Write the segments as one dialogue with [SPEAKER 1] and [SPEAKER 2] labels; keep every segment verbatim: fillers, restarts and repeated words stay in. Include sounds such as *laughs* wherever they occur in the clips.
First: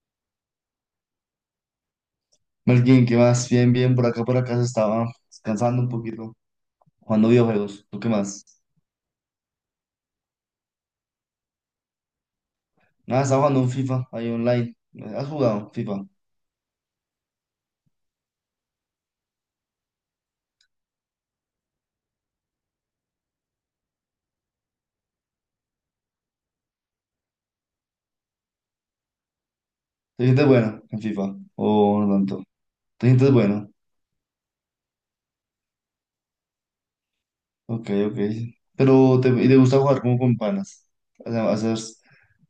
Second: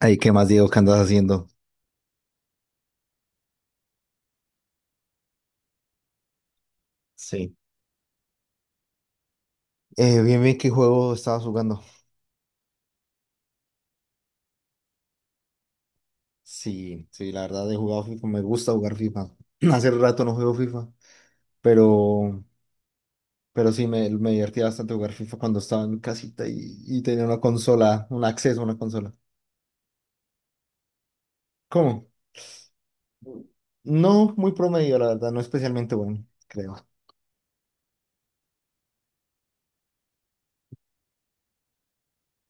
[SPEAKER 1] Ay, ¿qué más, Diego? ¿Qué andas haciendo?
[SPEAKER 2] Más bien, ¿qué más? Bien, bien, por acá, por acá se estaba descansando un poquito, jugando
[SPEAKER 1] Sí.
[SPEAKER 2] videojuegos. ¿Tú qué más?
[SPEAKER 1] Eh, bien, bien, ¿qué juego estabas jugando?
[SPEAKER 2] Nada, estaba jugando un FIFA ahí online. ¿Has jugado FIFA?
[SPEAKER 1] Sí, sí, la verdad he jugado FIFA, me gusta jugar FIFA. *clears throat* Hace rato no juego FIFA, pero, pero sí, me, me divertía bastante jugar FIFA cuando estaba en casita y, y tenía una consola, un acceso a una consola.
[SPEAKER 2] ¿Te sientes bueno en FIFA? ¿O
[SPEAKER 1] ¿Cómo?
[SPEAKER 2] no tanto? ¿Te sientes bueno?
[SPEAKER 1] No, muy promedio, la verdad, no especialmente bueno, creo.
[SPEAKER 2] Ok, ok. Pero, ¿te, y te gusta jugar como con panas? O sea, hacer,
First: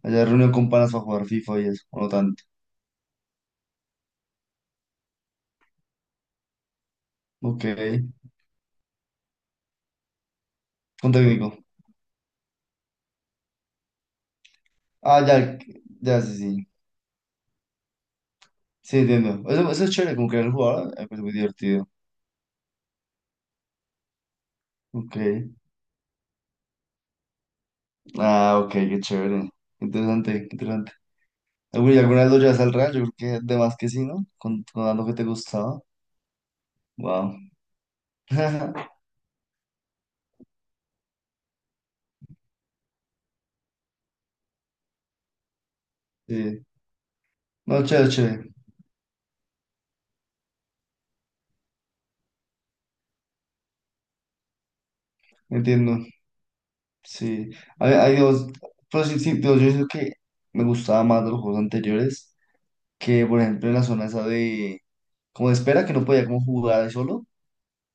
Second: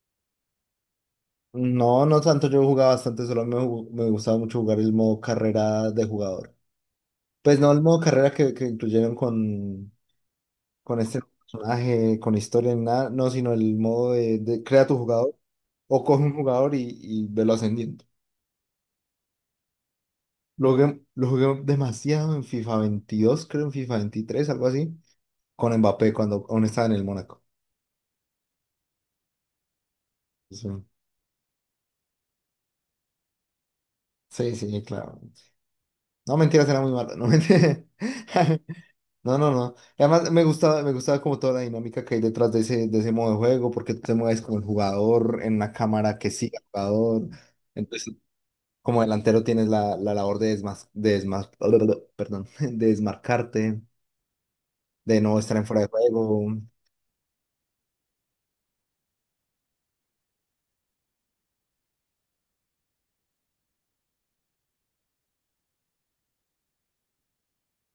[SPEAKER 2] hacer reunión con panas para jugar FIFA y eso, o
[SPEAKER 1] No,
[SPEAKER 2] no
[SPEAKER 1] no
[SPEAKER 2] tanto.
[SPEAKER 1] tanto, yo jugaba bastante, solo me, ju- me gustaba mucho jugar el modo carrera de jugador. Pues
[SPEAKER 2] Ok,
[SPEAKER 1] no el modo carrera que, que incluyeron con con
[SPEAKER 2] con
[SPEAKER 1] este
[SPEAKER 2] técnico.
[SPEAKER 1] personaje, con historia, ni nada, no, sino el modo de, de crea tu
[SPEAKER 2] Ah,
[SPEAKER 1] jugador
[SPEAKER 2] ya,
[SPEAKER 1] o
[SPEAKER 2] ya,
[SPEAKER 1] coge un
[SPEAKER 2] sí, sí.
[SPEAKER 1] jugador y, y velo ascendiendo.
[SPEAKER 2] Sí, entiendo. Eso, eso es chévere, como que el
[SPEAKER 1] Lo
[SPEAKER 2] jugador,
[SPEAKER 1] jugué,
[SPEAKER 2] es
[SPEAKER 1] lo
[SPEAKER 2] muy
[SPEAKER 1] jugué
[SPEAKER 2] divertido.
[SPEAKER 1] demasiado en FIFA veintidós, creo en FIFA veintitrés, algo así,
[SPEAKER 2] Ok.
[SPEAKER 1] con Mbappé cuando aún estaba en el Mónaco.
[SPEAKER 2] Ah, ok, qué chévere. Interesante,
[SPEAKER 1] Sí,
[SPEAKER 2] interesante. Eh, güey, ¿alguna vez lo llevas al Real? Yo creo que de más que sí, ¿no?
[SPEAKER 1] sí,
[SPEAKER 2] Con,
[SPEAKER 1] sí,
[SPEAKER 2] con algo que
[SPEAKER 1] claro.
[SPEAKER 2] te gustaba.
[SPEAKER 1] No, mentiras, era muy malo. No,
[SPEAKER 2] Wow.
[SPEAKER 1] mentira. *laughs*
[SPEAKER 2] *laughs*
[SPEAKER 1] No, no, no. Y además, me gustaba, me gustaba como toda la dinámica que hay detrás de ese, de ese modo de juego, porque tú te mueves con el jugador en una cámara que sigue
[SPEAKER 2] Sí.
[SPEAKER 1] al jugador.
[SPEAKER 2] No, chévere,
[SPEAKER 1] Entonces,
[SPEAKER 2] chévere.
[SPEAKER 1] como delantero tienes la, la labor de, desmas, de desmas- *laughs* perdón, de desmarcarte, de no estar en fuera de
[SPEAKER 2] Entiendo.
[SPEAKER 1] juego.
[SPEAKER 2] Sí. hay hay dos- Pero sí, sí, pero yo siento que me gustaba más de los juegos anteriores que, por ejemplo, en la zona esa de... como de espera, que no podía como jugar ahí solo.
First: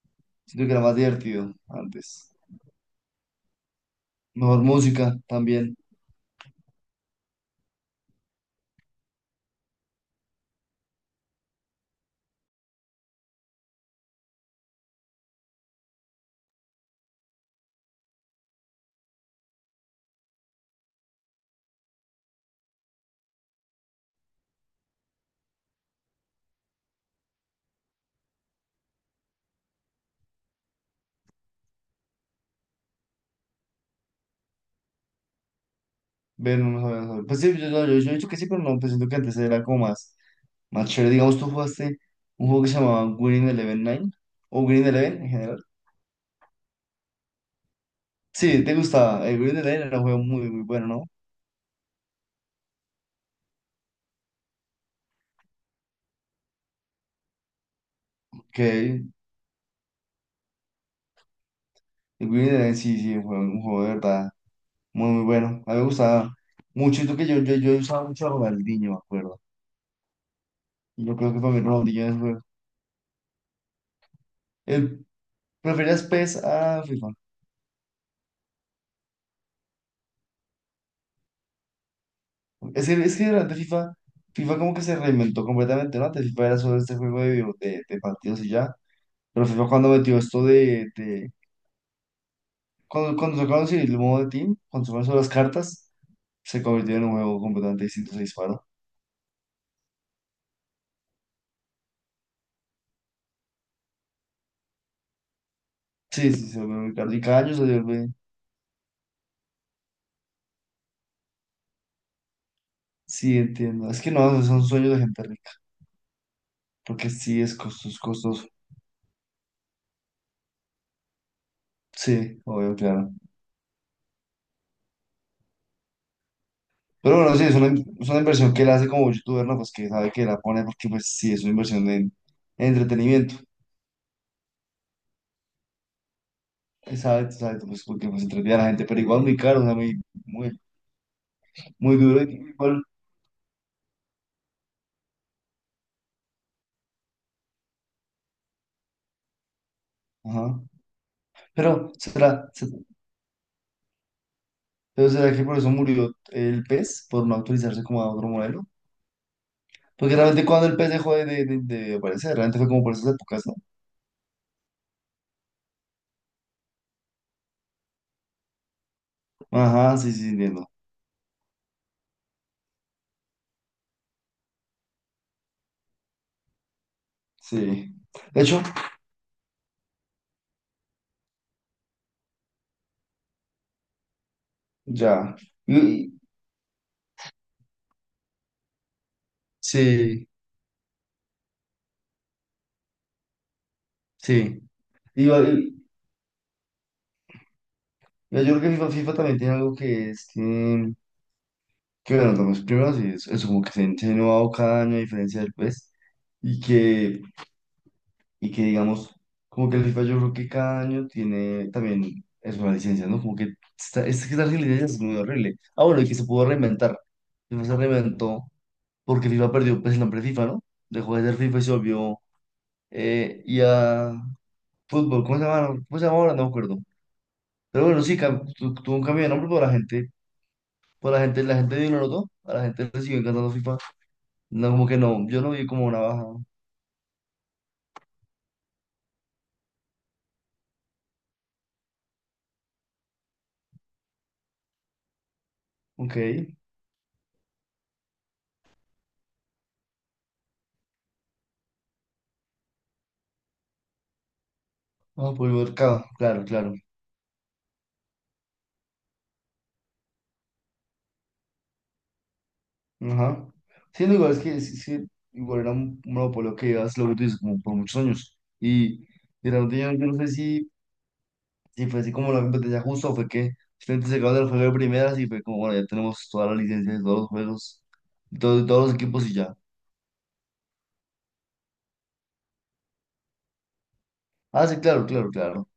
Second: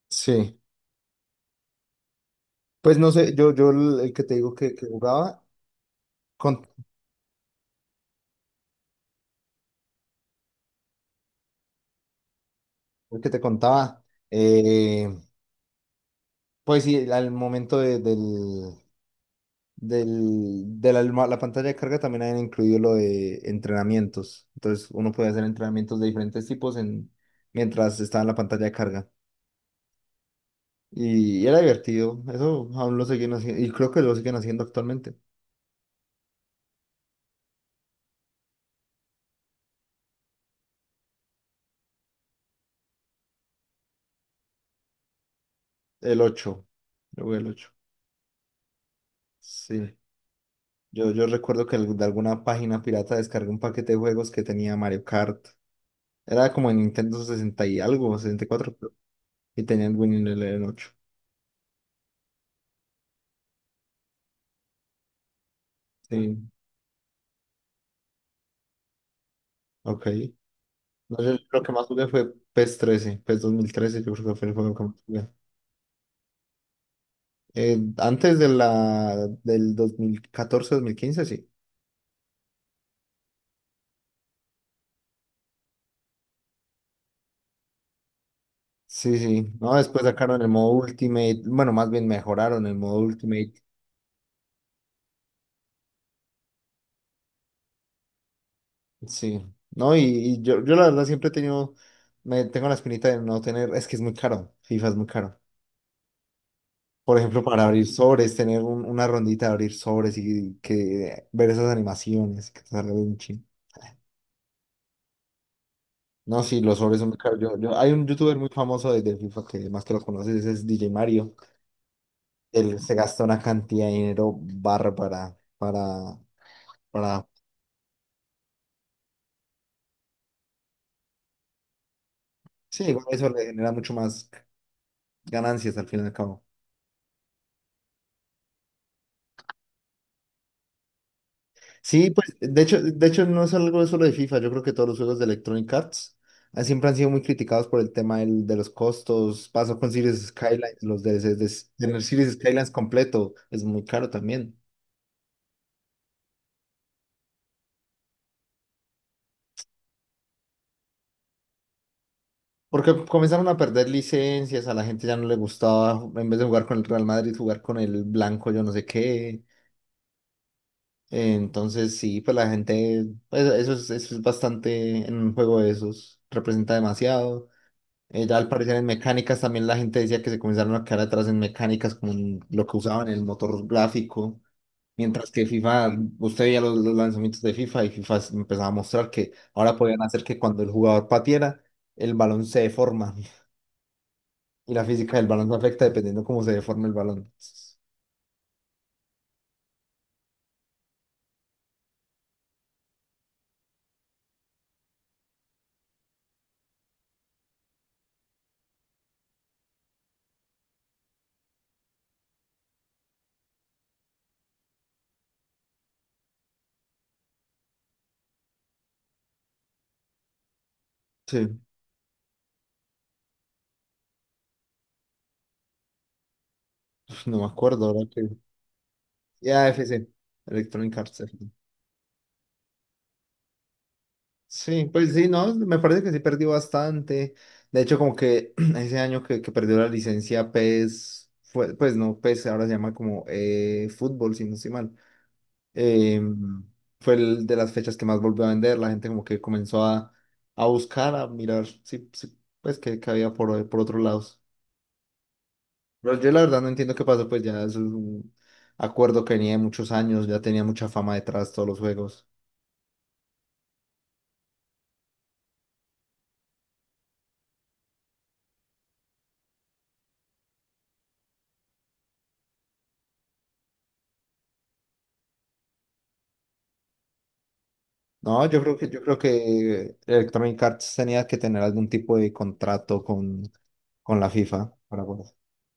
[SPEAKER 1] Sí.
[SPEAKER 2] Siento que era más divertido antes.
[SPEAKER 1] Pues no sé, yo, yo el el que te digo
[SPEAKER 2] Mejor
[SPEAKER 1] que, que
[SPEAKER 2] música
[SPEAKER 1] jugaba,
[SPEAKER 2] también.
[SPEAKER 1] con, el que te contaba, eh, pues sí, al momento de, del, del, de la, alma- la pantalla de carga también habían incluido lo de entrenamientos. Entonces uno puede hacer entrenamientos de diferentes tipos en, mientras estaba en la pantalla de carga. Y, y era divertido. Eso aún lo siguen haciendo. Y creo que lo siguen haciendo actualmente.
[SPEAKER 2] Ver, no, no, no, no. Sabía. Pues sí, yo, yo, yo, yo he dicho que sí, pero no, pues siento que antes era como más. Más chévere, digamos, tú jugaste un juego que se llamaba Winning Eleven Nine o Winning Eleven en general.
[SPEAKER 1] El ocho. Yo jugué el ocho.
[SPEAKER 2] Sí, te gustaba. El Winning Eleven
[SPEAKER 1] Sí.
[SPEAKER 2] era un juego muy, muy bueno, ¿no?
[SPEAKER 1] Yo, yo recuerdo que de alguna página pirata descargué un paquete de juegos que tenía Mario Kart. Era como en Nintendo sesenta y algo,
[SPEAKER 2] Ok,
[SPEAKER 1] sesenta y cuatro, creo.
[SPEAKER 2] el
[SPEAKER 1] Y tenía el Winning el ocho.
[SPEAKER 2] Winning Eleven sí, sí, fue un juego de verdad muy, muy bueno. A mí me gustaba
[SPEAKER 1] Sí.
[SPEAKER 2] mucho. Y tú que yo, yo, yo usaba mucho a Ronaldinho, me acuerdo.
[SPEAKER 1] Ok.
[SPEAKER 2] Y yo
[SPEAKER 1] No,
[SPEAKER 2] creo
[SPEAKER 1] yo
[SPEAKER 2] que para mí
[SPEAKER 1] creo que más
[SPEAKER 2] Ronaldinho
[SPEAKER 1] jugué
[SPEAKER 2] es el
[SPEAKER 1] fue
[SPEAKER 2] juego.
[SPEAKER 1] P E S trece. P E S dos mil trece, yo creo que fue el juego que más
[SPEAKER 2] El,
[SPEAKER 1] jugué.
[SPEAKER 2] ¿preferías PES a FIFA?
[SPEAKER 1] Eh, antes de la, del dos mil catorce-dos mil quince, sí.
[SPEAKER 2] Es que, es que durante FIFA, FIFA como que se reinventó completamente, ¿no? Antes FIFA era solo este juego de, video- de, de partidos y ya.
[SPEAKER 1] Sí,
[SPEAKER 2] Pero
[SPEAKER 1] sí.
[SPEAKER 2] FIFA
[SPEAKER 1] No,
[SPEAKER 2] cuando
[SPEAKER 1] después
[SPEAKER 2] metió
[SPEAKER 1] sacaron
[SPEAKER 2] esto
[SPEAKER 1] el modo
[SPEAKER 2] de, de
[SPEAKER 1] Ultimate. Bueno, más bien mejoraron el modo
[SPEAKER 2] cuando, cuando
[SPEAKER 1] Ultimate.
[SPEAKER 2] sacaron sí, el modo de Team, cuando sacaron solo las cartas, se convirtió en un juego completamente distinto, se disparó.
[SPEAKER 1] Sí. No, y, y yo, yo la verdad siempre he tenido, me tengo la espinita de no tener, es que es muy caro. FIFA es muy caro.
[SPEAKER 2] Sí, sí, se volvió muy caro.
[SPEAKER 1] Por
[SPEAKER 2] Y cada
[SPEAKER 1] ejemplo,
[SPEAKER 2] año se
[SPEAKER 1] para abrir
[SPEAKER 2] vuelve.
[SPEAKER 1] sobres, tener un- una rondita de abrir sobres y que ver esas animaciones que te salga de un
[SPEAKER 2] Sí,
[SPEAKER 1] chin.
[SPEAKER 2] entiendo. Es que no, son sueños de gente rica,
[SPEAKER 1] No, sí, los sobres son
[SPEAKER 2] porque
[SPEAKER 1] muy caros.
[SPEAKER 2] sí es
[SPEAKER 1] Yo, yo, hay
[SPEAKER 2] costoso,
[SPEAKER 1] un youtuber
[SPEAKER 2] costoso.
[SPEAKER 1] muy famoso de, de FIFA que más que lo conoces, ese es D J Mario.
[SPEAKER 2] Sí, obvio,
[SPEAKER 1] Él se
[SPEAKER 2] claro.
[SPEAKER 1] gasta una cantidad de dinero bárbara para,
[SPEAKER 2] Pero
[SPEAKER 1] para,
[SPEAKER 2] bueno, sí, es una, es una inversión que él hace como youtuber, ¿no? Pues que sabe que la pone porque, pues sí, es una inversión en, en
[SPEAKER 1] sí, igual eso
[SPEAKER 2] entretenimiento.
[SPEAKER 1] le genera mucho más. Ganancias al fin y al cabo.
[SPEAKER 2] Exacto, exacto, pues porque pues entretiene a la gente, pero igual muy caro, o sea, muy, muy, muy
[SPEAKER 1] Sí,
[SPEAKER 2] duro. Y
[SPEAKER 1] pues de hecho,
[SPEAKER 2] igual,
[SPEAKER 1] de hecho no es algo solo de FIFA, yo creo que todos los juegos de Electronic Arts ah, siempre han sido muy criticados por el tema del- de los costos. Pasó con Series
[SPEAKER 2] ajá.
[SPEAKER 1] Skylines, los D L Cs de,
[SPEAKER 2] Pero,
[SPEAKER 1] tener Series
[SPEAKER 2] ¿será?
[SPEAKER 1] Skylines completo es muy caro también.
[SPEAKER 2] Entonces será que por eso murió el pez, por no actualizarse como a otro modelo. Porque realmente cuando el pez dejó de, de, de- de aparecer, realmente fue como por
[SPEAKER 1] Porque
[SPEAKER 2] esas épocas,
[SPEAKER 1] comenzaron
[SPEAKER 2] ¿no?
[SPEAKER 1] a perder licencias, a la gente ya no le gustaba, en vez de jugar con el Real Madrid, jugar con el blanco, yo no sé qué.
[SPEAKER 2] Ajá, sí, sí, entiendo.
[SPEAKER 1] Entonces sí, pues la gente, pues, eso es, eso es bastante en un juego de esos, representa demasiado.
[SPEAKER 2] Sí.
[SPEAKER 1] Eh, ya
[SPEAKER 2] De
[SPEAKER 1] al
[SPEAKER 2] hecho,
[SPEAKER 1] parecer en mecánicas también la gente decía que se comenzaron a quedar atrás en mecánicas como en lo que usaban el motor gráfico, mientras
[SPEAKER 2] ya.
[SPEAKER 1] que FIFA,
[SPEAKER 2] Y-
[SPEAKER 1] usted veía los, los lanzamientos de FIFA y FIFA s- empezaba a mostrar que ahora podían hacer
[SPEAKER 2] sí,
[SPEAKER 1] que cuando el jugador patiera, el balón se deforma *laughs*
[SPEAKER 2] sí.
[SPEAKER 1] y la física del
[SPEAKER 2] Y, va-
[SPEAKER 1] balón no
[SPEAKER 2] y-
[SPEAKER 1] afecta dependiendo cómo se deforme el balón.
[SPEAKER 2] yo creo que FIFA, FIFA también tiene algo que es que, que bueno, los primeros, y eso, eso como que se ha innovado cada año a diferencia del pez. Y que y que digamos, como que el FIFA yo creo que cada año tiene también es una licencia, ¿no? Como que esta, es que esta licencia es muy horrible. Ah, bueno, y que se pudo reinventar. FIFA se reinventó porque FIFA perdió pues, el nombre FIFA, ¿no? Dejó de ser FIFA
[SPEAKER 1] Sí,
[SPEAKER 2] y se volvió eh, y a fútbol, ¿cómo se llama? ¿Cómo se llama ahora? No me acuerdo.
[SPEAKER 1] no me acuerdo
[SPEAKER 2] Pero bueno,
[SPEAKER 1] ahora
[SPEAKER 2] sí,
[SPEAKER 1] que...
[SPEAKER 2] cam- tu- tuvo un cambio de nombre, pero
[SPEAKER 1] Ya,
[SPEAKER 2] la
[SPEAKER 1] f c
[SPEAKER 2] gente,
[SPEAKER 1] Electronic
[SPEAKER 2] por la
[SPEAKER 1] Arts.
[SPEAKER 2] gente, la gente dio lo notó, a la gente le siguió encantando FIFA. No,
[SPEAKER 1] Sí,
[SPEAKER 2] como que
[SPEAKER 1] pues sí,
[SPEAKER 2] no, yo no
[SPEAKER 1] no,
[SPEAKER 2] vi
[SPEAKER 1] me
[SPEAKER 2] como una
[SPEAKER 1] parece que sí
[SPEAKER 2] baja.
[SPEAKER 1] perdió bastante. De hecho, como que *clears throat* ese año que, que perdió la licencia P E S, fue, pues no, P E S ahora se llama como eh, fútbol, si no estoy mal.
[SPEAKER 2] Ok.
[SPEAKER 1] Eh, Fue el de las fechas que más volvió a vender. La gente como que comenzó a, a buscar, a mirar, sí, sí, pues que, que había por, por otros lados.
[SPEAKER 2] Ah, por el mercado,
[SPEAKER 1] Pero yo la
[SPEAKER 2] claro,
[SPEAKER 1] verdad no
[SPEAKER 2] claro.
[SPEAKER 1] entiendo qué pasó, pues ya es un acuerdo que venía de muchos años, ya tenía mucha fama detrás todos los juegos.
[SPEAKER 2] Ajá. Sí, no, igual es que sí, sí, igual era un un monopolio que llevas lo que tú dices, como por muchos años. Y, y realmente yo, yo no sé si, si fue así como la competencia justa o fue que simplemente se acabó el juego de primeras y fue como, bueno, ya tenemos todas las licencias de todos los juegos, de
[SPEAKER 1] No,
[SPEAKER 2] todo-
[SPEAKER 1] yo
[SPEAKER 2] de
[SPEAKER 1] creo
[SPEAKER 2] todos
[SPEAKER 1] que
[SPEAKER 2] los
[SPEAKER 1] yo creo
[SPEAKER 2] equipos y ya.
[SPEAKER 1] que Electronic Arts tenía que tener algún tipo de contrato con, con la
[SPEAKER 2] Ah,
[SPEAKER 1] FIFA
[SPEAKER 2] sí,
[SPEAKER 1] para
[SPEAKER 2] claro,
[SPEAKER 1] poder-
[SPEAKER 2] claro, claro.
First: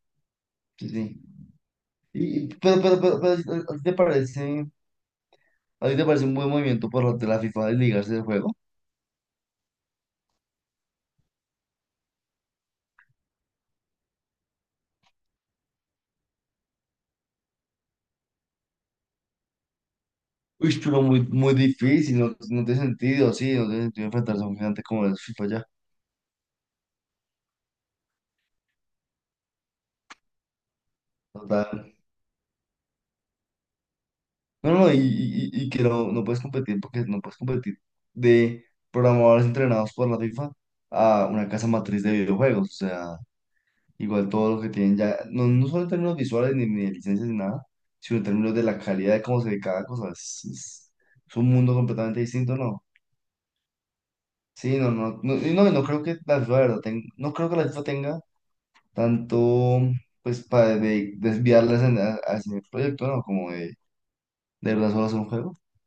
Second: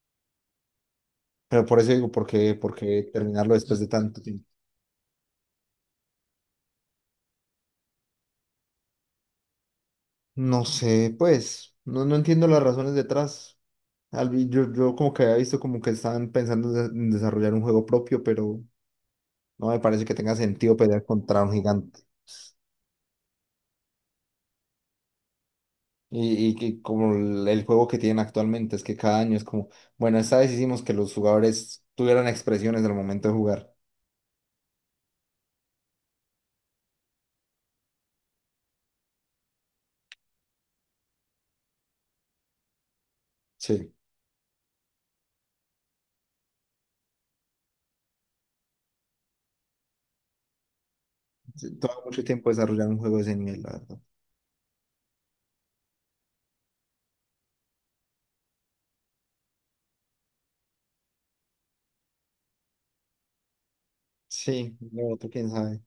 [SPEAKER 2] Sí, sí.
[SPEAKER 1] Pero por eso digo, ¿por
[SPEAKER 2] Y, y-
[SPEAKER 1] qué, por
[SPEAKER 2] pero, pero,
[SPEAKER 1] qué
[SPEAKER 2] pero,
[SPEAKER 1] terminarlo
[SPEAKER 2] pero, ¿a
[SPEAKER 1] después
[SPEAKER 2] ti
[SPEAKER 1] de
[SPEAKER 2] te
[SPEAKER 1] tanto tiempo?
[SPEAKER 2] parece, a ti te parece un buen movimiento por parte de la FIFA desligarse del juego?
[SPEAKER 1] No sé, pues, no, no entiendo las razones detrás. Al vi- Yo, yo como que había visto como que estaban pensando en de- en desarrollar un juego propio, pero no me parece que tenga sentido
[SPEAKER 2] Uy, pero
[SPEAKER 1] pelear
[SPEAKER 2] muy,
[SPEAKER 1] contra un
[SPEAKER 2] muy
[SPEAKER 1] gigante.
[SPEAKER 2] difícil, no, no tiene sentido, sí, no tiene sentido enfrentarse a un gigante como el FIFA ya.
[SPEAKER 1] Y, y que como el el juego que tienen actualmente, es que cada año es como, bueno, esta vez hicimos que los jugadores
[SPEAKER 2] Total.
[SPEAKER 1] tuvieran expresiones al momento de jugar.
[SPEAKER 2] No, no, y, y- y- y que no, no puedes competir porque no puedes competir de programadores entrenados por la FIFA a una casa matriz de videojuegos. O sea,
[SPEAKER 1] Sí,
[SPEAKER 2] igual todo lo que tienen ya, no, no solo en términos visuales ni, ni de licencias ni nada, sino en términos de la calidad de cómo se ve cada cosa. Es, es- es un mundo
[SPEAKER 1] sí, toma
[SPEAKER 2] completamente
[SPEAKER 1] mucho tiempo
[SPEAKER 2] distinto, ¿no?
[SPEAKER 1] desarrollar un juego de ese nivel, la verdad.
[SPEAKER 2] Sí, no, no, no, y no, y no creo que la FIFA, de verdad, ten- no creo que la FIFA tenga tanto, pues, para de- desviarlas en- a- hacia el proyecto, ¿no? Como de, de
[SPEAKER 1] Sí,
[SPEAKER 2] verdad solo
[SPEAKER 1] lo
[SPEAKER 2] hacer
[SPEAKER 1] otro
[SPEAKER 2] un
[SPEAKER 1] quién
[SPEAKER 2] juego.
[SPEAKER 1] sabe.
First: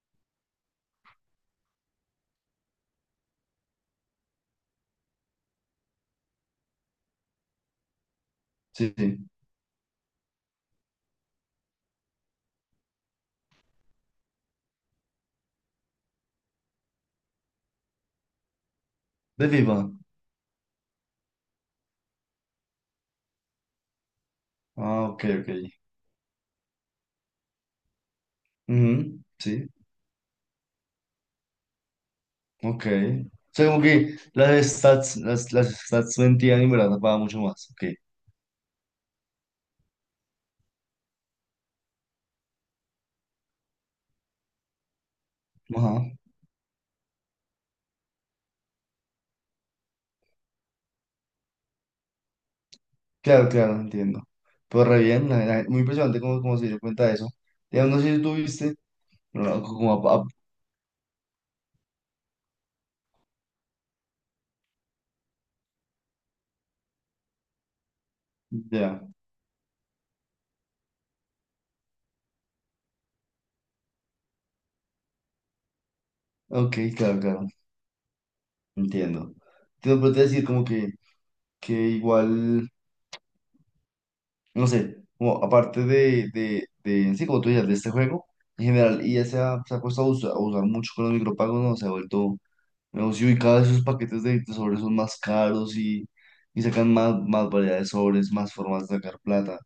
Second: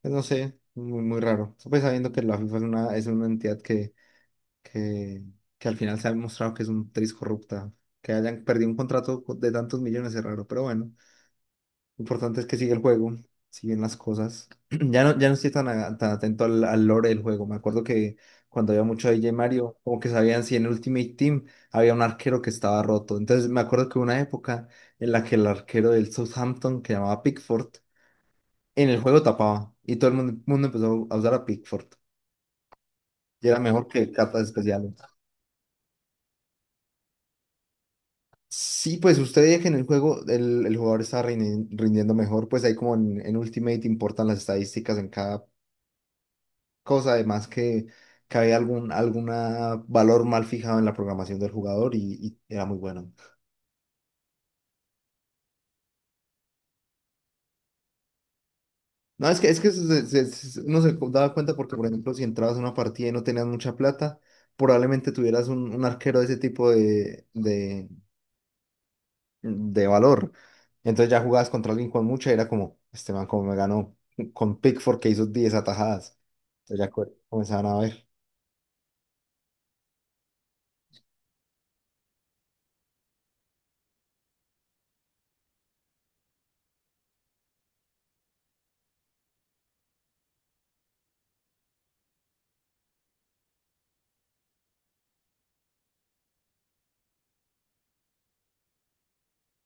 [SPEAKER 1] Pues no sé, muy, muy raro. Pues sabiendo que la FIFA es una, es una entidad que, que, que al final se ha demostrado que es un tris corrupta. Que hayan perdido un
[SPEAKER 2] Sí, sí,
[SPEAKER 1] contrato de tantos millones es raro, pero bueno. Lo importante es que sigue el juego, siguen las cosas. *clears throat* Ya no, ya no estoy tan, a- tan atento al, al lore del juego. Me acuerdo que cuando había mucho D J
[SPEAKER 2] de FIFA.
[SPEAKER 1] Mario, como que sabían si en Ultimate Team había un arquero que estaba roto. Entonces me acuerdo que hubo una época
[SPEAKER 2] Ah,
[SPEAKER 1] en la
[SPEAKER 2] ok,
[SPEAKER 1] que el
[SPEAKER 2] ok.
[SPEAKER 1] arquero del Southampton, que llamaba Pickford, en el
[SPEAKER 2] Ujú,
[SPEAKER 1] juego
[SPEAKER 2] sí,
[SPEAKER 1] tapaba. Y todo el mundo, mundo empezó a usar a Pickford.
[SPEAKER 2] ok.
[SPEAKER 1] Y
[SPEAKER 2] O
[SPEAKER 1] era
[SPEAKER 2] sea, como
[SPEAKER 1] mejor que
[SPEAKER 2] que
[SPEAKER 1] cartas
[SPEAKER 2] las
[SPEAKER 1] especiales.
[SPEAKER 2] stats, las, las stats de en verdad pagan mucho más. Ok.
[SPEAKER 1] Sí, pues usted veía que en el juego el, el jugador está rini- rindiendo mejor, pues ahí como en, en Ultimate importan las estadísticas en cada
[SPEAKER 2] Ajá.
[SPEAKER 1] cosa, además que, que había algún alguna valor mal fijado en la programación del jugador y, y era muy bueno.
[SPEAKER 2] Claro, claro, entiendo. Pero re bien, la- la- muy impresionante cómo, cómo se dio cuenta de eso. Ya no sé si tú viste
[SPEAKER 1] No, es que,
[SPEAKER 2] bueno,
[SPEAKER 1] es
[SPEAKER 2] no,
[SPEAKER 1] que
[SPEAKER 2] como
[SPEAKER 1] se-
[SPEAKER 2] a- a-
[SPEAKER 1] se- se- uno se daba cuenta porque, por ejemplo, si entrabas a una partida y no tenías mucha plata, probablemente tuvieras un, un arquero de ese tipo de, de,
[SPEAKER 2] ya.
[SPEAKER 1] de valor. Entonces ya jugabas contra alguien con mucha y era como, este man como me ganó con Pickford que hizo diez atajadas.
[SPEAKER 2] Ok,
[SPEAKER 1] Entonces ya co-
[SPEAKER 2] claro, claro,
[SPEAKER 1] comenzaban a ver.
[SPEAKER 2] entiendo. Te puedo decir como que, que igual, no sé, como aparte de, de, de, sí, como tú dices, de este juego, en general, y ya se ha, se ha puesto a usar, a usar mucho con los micropagos, ¿no? Se ha vuelto no, sí, y cada vez esos paquetes de, de sobres son más caros y, y sacan más, más variedad de sobres, más formas de sacar plata.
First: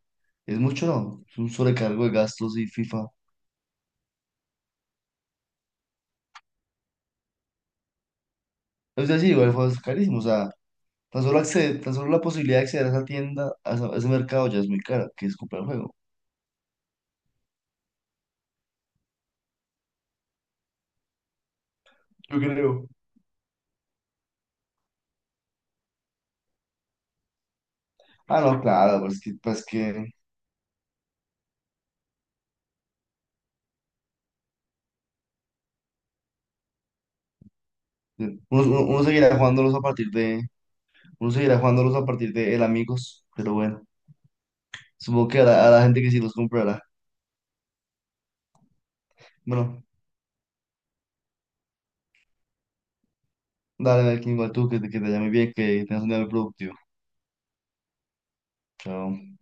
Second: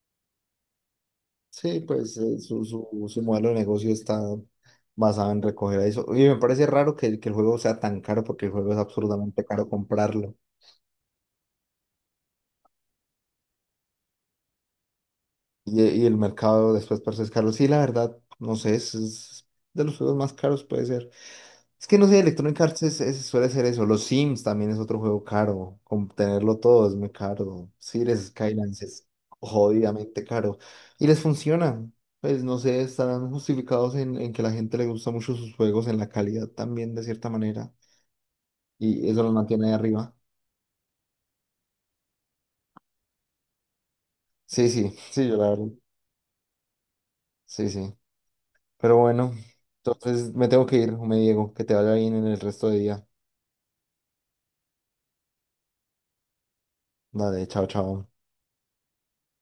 [SPEAKER 2] Es mucho, ¿no? Es un
[SPEAKER 1] Sí,
[SPEAKER 2] sobrecargo de
[SPEAKER 1] pues eh,
[SPEAKER 2] gastos
[SPEAKER 1] su,
[SPEAKER 2] y
[SPEAKER 1] su,
[SPEAKER 2] FIFA.
[SPEAKER 1] su modelo de negocio está basado en recoger eso. Y me parece raro que, que el juego sea tan caro porque el juego es
[SPEAKER 2] Es decir,
[SPEAKER 1] absurdamente
[SPEAKER 2] igual
[SPEAKER 1] caro
[SPEAKER 2] fue carísimo. O
[SPEAKER 1] comprarlo.
[SPEAKER 2] sea, tan solo, acceder, tan solo la posibilidad de acceder a esa tienda, a, esa- a ese mercado ya es muy cara, que es comprar el
[SPEAKER 1] Y,
[SPEAKER 2] juego.
[SPEAKER 1] eh, y el mercado después parece es caro. Sí, la verdad, no sé, es, es de los juegos más caros puede ser. Es que no sé,
[SPEAKER 2] Yo
[SPEAKER 1] Electronic Arts
[SPEAKER 2] creo.
[SPEAKER 1] es- es- suele ser eso. Los Sims también es otro juego caro, con tenerlo todo es muy caro. Cities
[SPEAKER 2] Ah, no,
[SPEAKER 1] Skylines
[SPEAKER 2] claro,
[SPEAKER 1] es
[SPEAKER 2] pues que, pues que
[SPEAKER 1] jodidamente caro. Y les funciona. Pues no sé, estarán justificados en, en que la gente le gusta mucho sus juegos, en la calidad también de cierta manera.
[SPEAKER 2] uno, uno, uno
[SPEAKER 1] Y eso lo
[SPEAKER 2] seguirá
[SPEAKER 1] mantiene ahí
[SPEAKER 2] jugándolos a partir
[SPEAKER 1] arriba.
[SPEAKER 2] de, uno seguirá jugándolos a partir de el amigos, pero bueno,
[SPEAKER 1] Sí, sí, sí,
[SPEAKER 2] supongo
[SPEAKER 1] yo
[SPEAKER 2] que a
[SPEAKER 1] la verdad.
[SPEAKER 2] la, a la gente que sí los comprará.
[SPEAKER 1] Sí, sí. Pero bueno,
[SPEAKER 2] Bueno.
[SPEAKER 1] entonces me tengo que ir, me Diego. Que te vaya bien en el resto de día.
[SPEAKER 2] Dale, Melkin, igual tú, que, te- que te llame bien, que tengas un día muy productivo.
[SPEAKER 1] Dale, chao, chao.
[SPEAKER 2] Chao.